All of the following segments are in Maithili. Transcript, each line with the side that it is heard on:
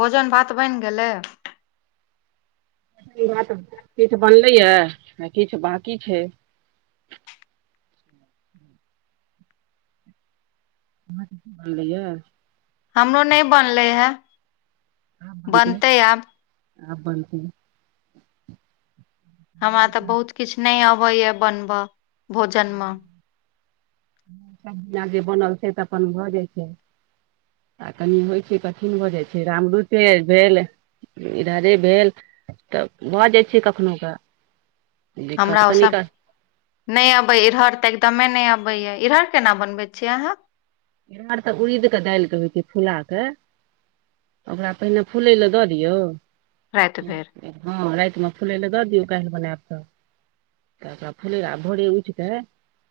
left: भोजन भात बनि गेले
right: बात किछु बनलैय किछु बकि छै। ह कि बलैयै।
left: हमरो नहि बनले ह बनतै आब।
right: आ बलत।
left: हमरा त बहुत किछु नहि अबैएा बनबय भोजन मे।
right: सब्जी आ जे बनल छै त अपन भऽ जाइत छै। कनि होइ छै कठिन भऽ जाइ छै राम रुचे भेल। इधरे भेल त भऽ जाइ छी कखनोहु क।
left: हमरा ओ सभ। नहि अबैए इहड़ त एकदमे नहि अबैया इरहड़ केना बनबैत छियै अहाँ।
right: इार तऽ उड़द केडालिक के होइ छै फुला के। ओकरा पहिले फूलय ल दऽ दियौ।
left: राति भरि
right: हँ रायतमे फुलै ल दऽ दियौ कायल बनैब तऽ। त फुलै ल आ भोरे उठ कऽ।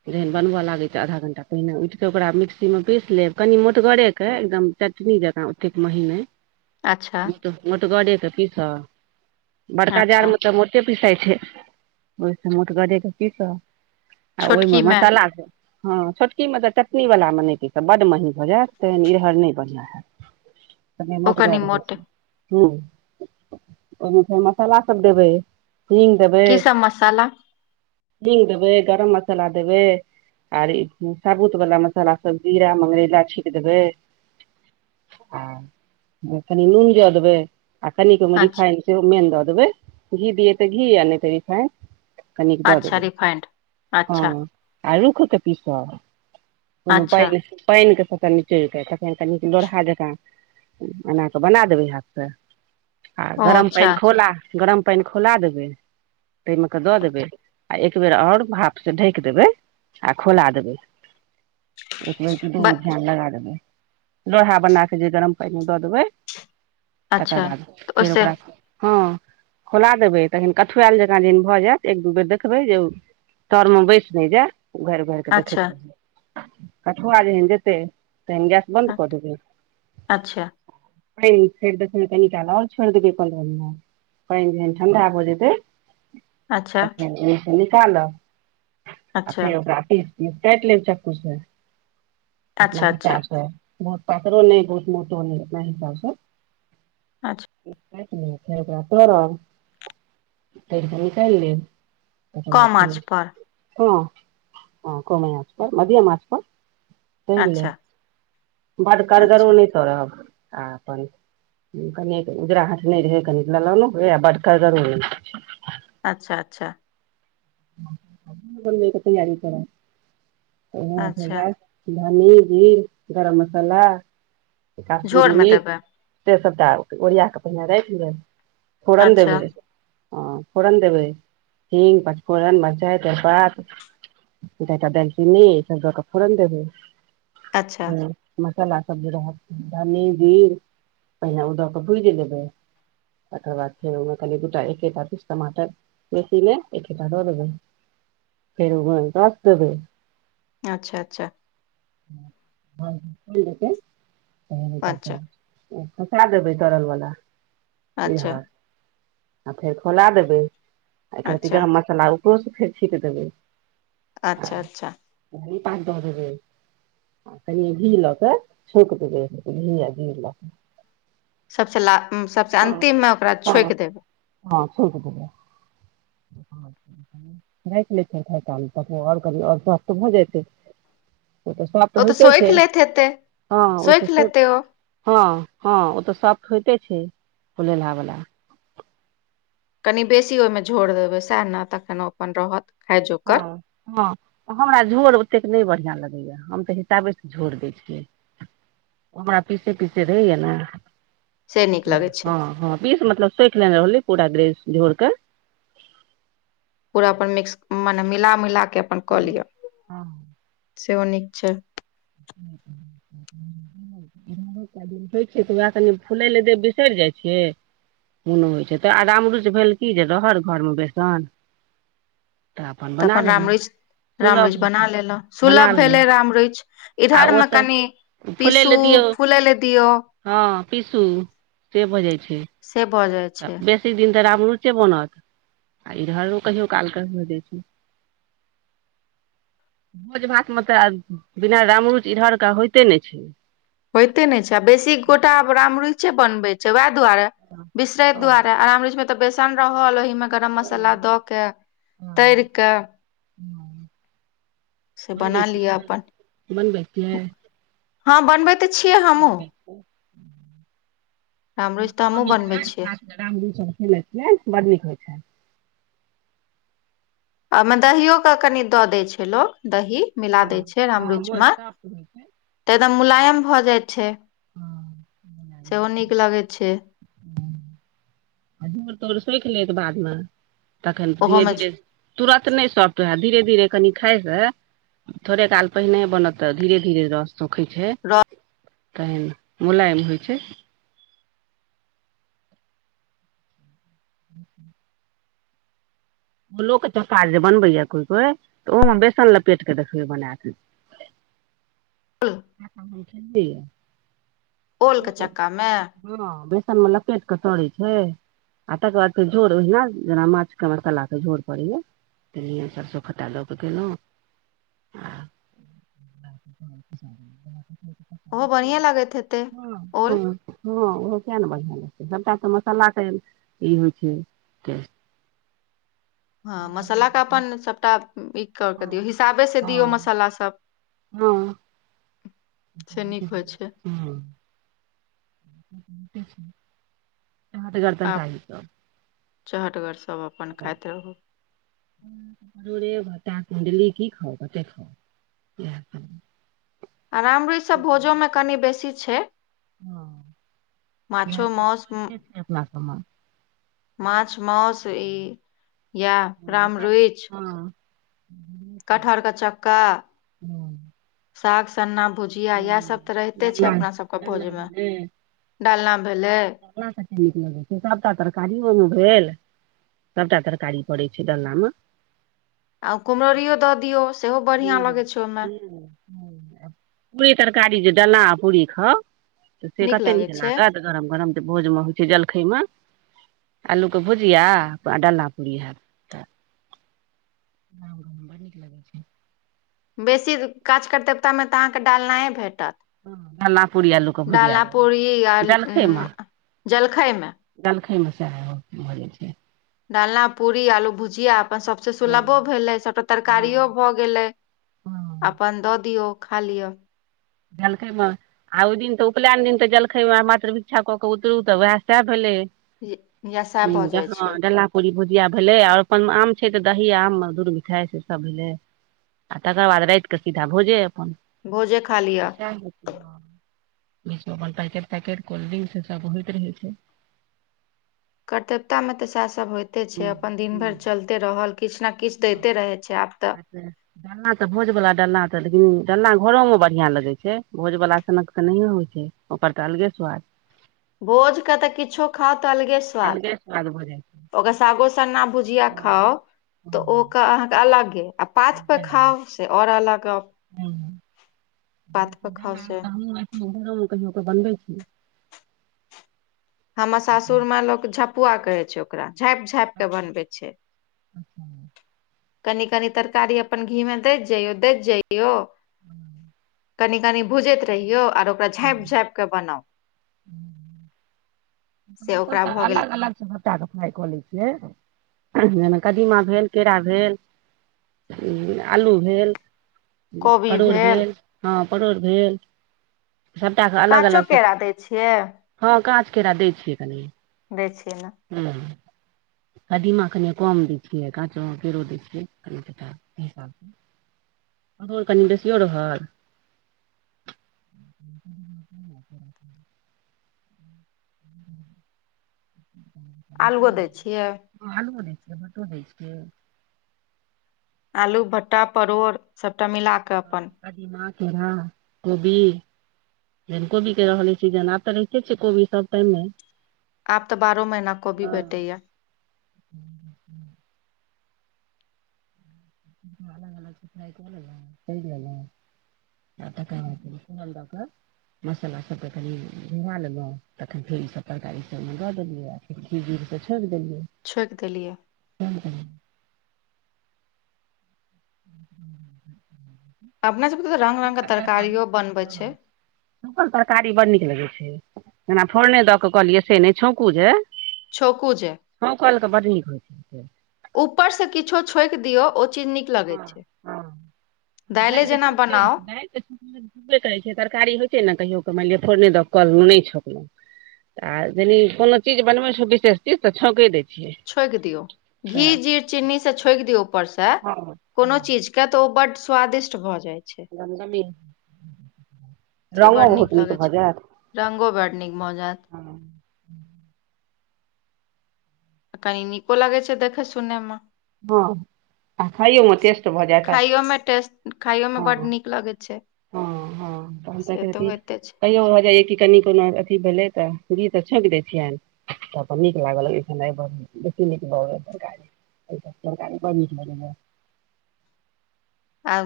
right: जहन बनबऽ लागि तऽ आधा घण्टा पहिने उठिकऽ ओकरा मिक्स। मे पीस लेब कनि मोटगरे कअ एकदम चटनी जकाँ ओतेक मही ने।
left: अच्छा
right: मोटगरे के पीसब बड़का जाड़
left: अच्छा
right: मे तऽ मोट। कतेक पिसाई छैय ओहिसँ मोटगरेके पीसऽ ब आ ओहिमे
left: छोटकी मे
right: मसाला सब। हँ छोटकी मत चटनी वला मनै। इस बड्ड मही भऽ जायत त इहर नैय बढ़िआँ हयत कनी
left: ओ
right: मोटगर
left: कनि
right: रहै
left: मोट
right: छैय। ह ओयमे फेर मसाला सब देबै। हिंग दैबेई।
left: की सब मसाला
right: हींग दैबे गरम मसाला देबे आर ई साबुत वाला मसाला। सब जीरा मंगरैला छीट देबै। आ कनी नून ज देबै। आ कनीक
left: अच्छा
right: रिफाइन सेहो मैन दऽ देबै घी दीए त घी आ नैय त रिफाइन। कनिक दऽ
left: अच्छा
right: देबै
left: रिफाइंड
right: हँ
left: अच्छा
right: आ रूख कऽ पीसबऽ। ओयमे
left: अच्छा
right: पानैय पानैप के निचोर क लोढ़हा जकाँ। ऐना कऽ बना देबै हाथसँ आ
left: ओ
right: गरम
left: अच्छा
right: पानि खोला। गरम पैन खौला देबै। तयम कऽ दऽ देबै आ एकबेर ओर भापसँ ढकि देबै आ खोला देबै। एक बेर दू दू
left: ब
right: ग ध्यान लगा देबैय लोढ़ा बना कऽ जे गरम पानि दऽ देबै। तकर
left: अच्छा
right: बाद।
left: तऽ
right: फेर
left: ओहिसे
right: ओकरा। हँ खोला देबै तखन कठुआयल जकाँ जहन भऽ जायत एक दू बेर देखबै जे। तर मे बैस नैय जाय उघार उघार कऽ देखैत
left: अच्छा
right: रहब। कठुआ जेहन जेतै तेहन गैस बन्द कऽ देबै।
left: अच्छा अच्छा
right: [inaudible] कनिकाल आर छोड़ दबैय कलम म। पैइन जहन ठण्ढा भ जैतेय
left: अच्छा
right: तखन ऐहे निकालब त ऽ फेर ओ निकालब आ फेर ओकरा पिस पिस काट लैब चक्कु। कुछ नैय अपना
left: अच्छा अच्छा
right: हिसाबसँ। बहुत पातरो नैय बहुत मोटो नैय अपना हिसाबसँ
left: अच्छा
right: स्वात निक छैय ओकरा तर। तर क निकाइल लैब। तखन आ
left: कम आँच पर
right: खिलीहँ ह कमे आँच पर। मध्यम आँच पर तैर
left: अच्छा
right: लैब बर कड़गरो
left: अच्छा
right: नै। तरब आ अपन। कनि क उजरा हाट नहि रहै कनि ललनो हो बड कड़गरो नैय।
left: अच्छा अच्छा।
right: बनबे क तैयारी क ऽ आ
left: अच्छा
right: रात। धनी जीर गरम मसाला काश्मीरी
left: झोरमे
right: मिर्च।
left: देबै
right: से सभटा ओरिया कऽ पहिने राख लैब फोरन
left: अच्छा
right: देबही। हँ फोरन देबै हींग पचफोरन मेरचाइ तेरपात। दाल चिनी सबक फोरन देबही।
left: अच्छा
right: मसाला सब जे रहत धन्नी जीर पहिने ओ दऽ कऽ भुज लेबै। तकर बाद फेर ओप म दु टा एक टमाटर कुछ टमाटर बेसी ना। [inaudible]
left: अच्छा अच्छा।
right: जेत कह भऽ पत
left: अच्छा
right: पचा देबै तरल वला ई
left: अच्छा
right: हर आ फेर खौला देबै एकर रति
left: अच्छा
right: गरम मसाला ऊपरोस फेर छीट देबै
left: अच्छा अच्छा।
right: बी पाँच दै तनी घी लक शौक घ घी
left: सभसँ ला सभसँ अंतिम मे ओकरा छोकि देबै
right: ह छलट दियै राखि लै छिय खाय काल तख आओर कभी आओर तऽ भऽ जतै ओ तऽ सँ तऽ
left: ओ
right: होइते छै
left: सोखि लैत हेतै
right: हँ ओ तऽ
left: सोखि लेतै ओ
right: ह ह ओ तऽ सफट होइते छै फलहावला
left: कनि बेसी ओहिमे झोड़ि देबै सएह न तखन ओ अपन रहत खाय
right: ह
left: जोगर
right: ह हमरा झोर ओतेक नहि बढ़िआ लगैए हम तऽ हिसाबेसँ झोर दैत छियै हमरा पीछे पीछे रहैय न
left: से नीक लगै छै
right: हँ हँ विष मतलब सखि लेने रहलै पूरा ग्रेस झोर क
left: पूरा अपन मिक्स मने मिला मिला के अपन कऽ
right: हँ
left: लिआ
right: हँ
left: सेहो नीक छै
right: ह। दिन होइ छै तऽ उएह कनि फुलै लऽ दे बिसरि जाइ छियै कोनो होइ छै तऽ आ राम रुच भेल कि जे रह घरमे बेसन तऽ
left: त
right: बना
left: अपन राम
right: लेलहुँ
left: ररिच राम
right: सुलभ
left: ररिच
right: होइ
left: बना
right: छै
left: लेलहुँ
right: बना
left: सुलभ भेलै
right: लेलहुँ
left: राम ररिच
right: आ
left: इधर
right: ओ
left: मे
right: तऽ
left: कनि पीसु फुले लऽ दियऔ
right: ह पीसू से भऽ जाइ छै
left: से भऽ जाइ छै।
right: तऽ बेसी दिन त राम रुचे बनत आ इधरो कहियो कालके भऽ जाइत छै भोज भात मे त बिना रामरूच इहरके होइते ने छै
left: होयते ने छै आ बेसी गोटा आब राम रुचे बनबे छै वएह दुआरे बिसरे दुआरेरमच मे त बेसन रहल ओहि गरम मसाला द के तर के से
right: बनबै
left: बना लिअ
right: छियै
left: अपन
right: बनबै छियै।
left: ह बनबै छिय हमहु
right: बनबै छियै
left: हमरो त हमहुँ बनबै छियै
right: राम दू सभ खी लै छियै बड़ नीक होइ छै
left: ओ ओहिमे दहिो के कनि दऽ दै छै लोकोग दही मिला दै
right: हँ
left: छै राम
right: हँ
left: रुच
right: मोर
left: मे
right: सॉफ्ट होइ छै
left: तऽ एकदम मुलायम भ जाइ छै
right: हँ
left: सेहो नीक लागै छै।
right: जोर तोर सुखि लेत बादमे तखन धीरे
left: ओहोमे
right: धीरे तुरत नहि सॉफ्ट होए धीरे धीरे कनि खाय से थोड़े काल पहिने बनतऽ धीरे धीरे रास सुखैत छै
left: र।
right: तहन मुलायम होई छै ह फूलोक के चोखा जे बनबैया कोइ कोई तऽ ओहोमे बेसन लपेट कऽ देखबै बना कऽ
left: ब।
right: [inaudible]
left: ओलके
right: ओ
left: चक्कामे
right: हँ बेसन मे लपेट के तरै छै आ तकर बाद फेर झोर ओहिना जेना माछ के मसला के झोर पड़ैया तन सरसो खटा लऽ क गेलौ आ हँ
left: ओहो बढ़िएँ
right: ह
left: लागैत हेतै
right: हँ
left: ओल
right: ओहो किएक ने बढ़िआँ लगतै सभटा तऽ मसालाके ई होइ छै टेस
left: हँ मसालाके अपन सभटा ई कऽ कऽ दियौ
right: हँ
left: हिसाबेसँ दियौ मसाला सभ
right: हँ
left: से नीक होइ छै
right: हट करतैन
left: आ
right: [unintelligible]
left: चहटगर सभ अपन खाइत रहू
right: [inaudible] [unintelligible] कुणडली कि खाउ कते खाउ
left: आ रामरुइच सभ भोजोमे कनि बेसी छै
right: हँ
left: माछो
right: [unintelligible] छै अपना सबमे
left: मछ मौस ई या राम
right: हँ
left: रुइच
right: हँ
left: कटहर के चक्का
right: हँ
left: साग सन्ना भुजिया इएह सब तऽ रहिते छै
right: डालना
left: अपना सबके
right: डालना
left: भोजमे
right: भेलै
left: डालना भेलै
right: डालना कते नीक लगै छै सबटा तरकारियो ओहिमे भेल सबटा तरकारी पड़ै छै डलना मे
left: आ कुमरौरियो दऽ दियौ सेहो बढ़िआँ
right: हूँ
left: लगैत छै ओहिमे
right: हूँ पूरी तरकारी जे डलना आ पूरी खाउ तऽ से कते नीक
left: लगैत छै
right: लागत गरम गरम जे भोज मे होइ छै जलखै मे आलूके भुजिया आ डालना पूड़ी हैत ह बड़ नीक लगै छै
left: बेसी काज करतेबता मे तऽ अहाँकेँ डालनाइए भेटत
right: हँ डलना पूरी आलूके भुजिया
left: डालना
right: रहु
left: पूरी आ उ जलखै मे
right: दलखैमे से भऽ जाइ छै
left: डालना पूरी आलू भुजिया अपन सबसे
right: हँ
left: सुलभो भेलै सभटा
right: हँ
left: तरकारियो भऽ गेलै
right: हँ
left: अपन दऽ दियौ खा लिअ
right: जलखै मऽ आ ओहि दिन तऽ उपनयन दिन तऽ जलखैमे मात्र विक्षा कऽ के उतरू तऽ उएह सएह भेलै
left: यशा भऽ जाइ छै
right: पूी भुजिया भेलै आओर अपन आम छै तऽ दही आम दूध मिठाइ से सब भेलै आ तकर बाद राइत कऽ सीधा भोजे अपन
left: भोजे खाली
right: अपन पैट पैट कोल्डड्रिंक सब होइत रहे छै [inaudible]
left: कर्तव्यता में तऽ सेह सब होइते छै
right: हूँ
left: अपन दिन भैर
right: हूँ
left: चलते रहल किछ न किछ दैते
right: आ
left: रहै छै आब तऽ
right: डालना तऽ भोज बला डालना तऽ लेकिन डालना घरोमे बढ़िआँ लगैत छै भोज बला सनक तऽ नहिए होइ छै ओकर त अलगे स्वाद
left: भोज क‌ तऽ किछो खाओ त अलगे स्वाद
right: अलगे स्वाद भऽ जाइ छै
left: ओक सागो सन्ना भुजिया
right: हँ
left: खाउ तऽ ओ [unintelligible]
right: हँ
left: क अहा के अलगे आ पात
right: अलगे
left: प
right: लागत
left: खाउ से आओर अलगाव
right: देला तऽ हमूँ घरो मे कहियो कऽ बनबै छी
left: ह सासुर मे लोक झपुआ कहे छै ओकरा झाँपि झाँप के बनवै छै
right: अच्छा
left: कनि कनी तरकारी अपन घी मे दैत जइयौ दैत जैयौ कनि कनि भुजैत रहियौ और ओकरा
right: हँ
left: झाँपि झाँपि कऽ बनाउ से
right: हमसभ
left: ओकरा
right: तऽ
left: भऽ गेल
right: अलग अलग सभटा कऽ फ्राइ कऽ लै छियै जेना कदीमा भेल केरा भेल आलू भेल परोड़ भेल ह परोड़ भेल सभटाक अलग
left: काँचो
right: अलग सँ
left: केरा दै छियै
right: हँ काँच केरा दै छियै कनि
left: दै छियै ने
right: हु कदीमा कनि कम दै छियै काचो मे केरो दै छियै कनिटा हिसाबसँ परोर कनी बेसीयो रहल [inaudible] हूँ। [inaudible] [inaudible]
left: आलु ओ दैय छियै
right: आलु ओ दैय छियै मटरो दै छियै
left: आलू भट्टा परोड़ सभटा मिलाकऽ अपन
right: कदीमा खीरा कोबी। जहैन कोबी के रहलै सीजन आब तऽ रहिते छै कोबी सभ टाइम मे
left: आब तऽ बारहहो महीना कोबी भेटैया।
right: हैं अलग अलग च। आ कऽ सुनल मसाला सभके कनि धमा लेलौ तखन फेर ई सभ तरकारी सभमे दऽ देलियै एकी गीर से छोड़ि देलियै
left: छोकि देलियै।
right: हूँ [inaudible]
left: अपने सभके तऽ रंग रंग के तरकारियो बनबै छै
right: छौकल तरकारी बड़ नीक लगै छै जेना फोरने दऽ कऽ लिय से नै छौकू जे
left: छोकु जे।
right: छौकल के बड नीक होइ छै से
left: ऊपर सँ किछो छोकि दियौ ओ चीज न लगै
right: हँ
left: छै
right: हँ
left: दाइले जेना बनाउ।
right: दाइल। छबे करै छै तरकारी होइ छै ने कहियो क मैनलिय फोरने दऽ क नहि छोकलहुँ आ जेनी कोनो चीज बनबै छौ विशेष चीज त छोके दै छियै
left: छोकि दियौ घी
right: तऽ
left: जीर चीन्नी से छोकि दियौ ऊपर से
right: हँ हँ
left: कोनो चीज कऽ किया तऽ ओ बड्ड स्वादिष्ट भ जाइ छै से
right: रंगो
left: बड्ड
right: बहुत नीक
left: लगै
right: भऽ
left: छै
right: जैत
left: रंगो बड़ नीक भऽ जैत आ कनी नीको लागै छै देखै सुनै मे
right: ह आ खइयोम
left: से
right: टेस्ट भऽ जैत
left: खाइयो मे टेस्ट खाइयो मे बड्ड
right: हँ
left: नीक लगै छै
right: हँ हँ तक
left: से तऽ होइते छै
right: कहियो भऽ जाइया कि कनि कोनो अथी भेलै तऽ गीत छौकि दै छियनि तऽ नीक लागल बेसी नीक ब गा रकारी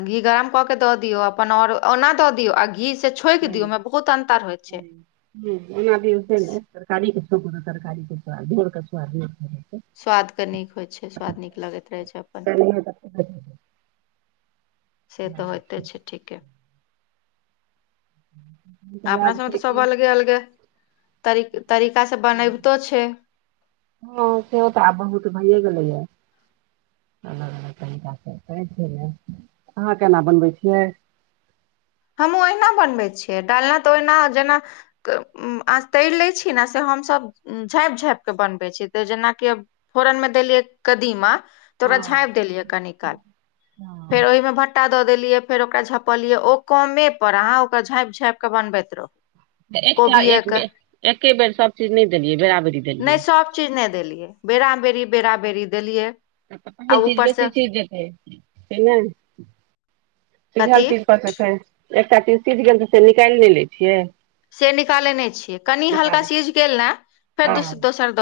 left: घी गरम कऽ के दऽ दियौ अपन आओर ओना दऽ दियौ आ घी से छोंकि
right: हू
left: दियौ ओहिमे बहुत अन्तर होइ छै
right: हू। ह ओना भऽ ने तरकारी के तरकारी केर
left: स्वाद के नीक होय छै स्वाद नीक लगैत रहे छै अपन।
right: काल तऽ
left: से तऽ होइते छै ठीके।
right: छै
left: अपना
right: वएह
left: से तऽ
right: छै
left: सभ
right: कि
left: अलगे अलगे तरीक तरीकासँ बनबितो छै।
right: हँ से तऽ आब बहुत भइए गेलैय। अलग अलग तरीका से कहै छै ने अहाँ केना बनबै छियै।
left: हमहूँ ओहिना बनबैत छियै डालना तऽ ओहिना जेना। तऽ तैर लैत छी ने से हमसभ झाँपि झाँपि कऽ बनबैत छी तऽ जेनाकि फरनमे देलियै कदीमा। त
right: हँ
left: ओकरा झाँपि देलियै कनी काल
right: हँ
left: फेर ओहिमे भटा। दऽ देलियै फेर ओकरा झपलियै ओ कमे पर अहाँ ओकरा झाँपि झाँपि क बनबैत रहू
right: एकटा
left: कोबिये
right: एक
left: के
right: बे एके बेर सभ चीज नहि देलियै बराबरी
left: नहि
right: देलियै
left: सब चीज नहि देलियै बेरा बेरी बेरा बेरी देलियै।
right: आ पहिल चीज
left: ऊपर
right: बची
left: से
right: चीज जतै ने सिझल
left: कथी
right: चीज कऽ एकटा चीज सिझ गेल तऽ से निकालि नहि लै छियै
left: स निकाले ने छियै कनी हल्का
right: निकालै
left: सीज गेल ने फेर
right: हँ
left: दोसर दऽ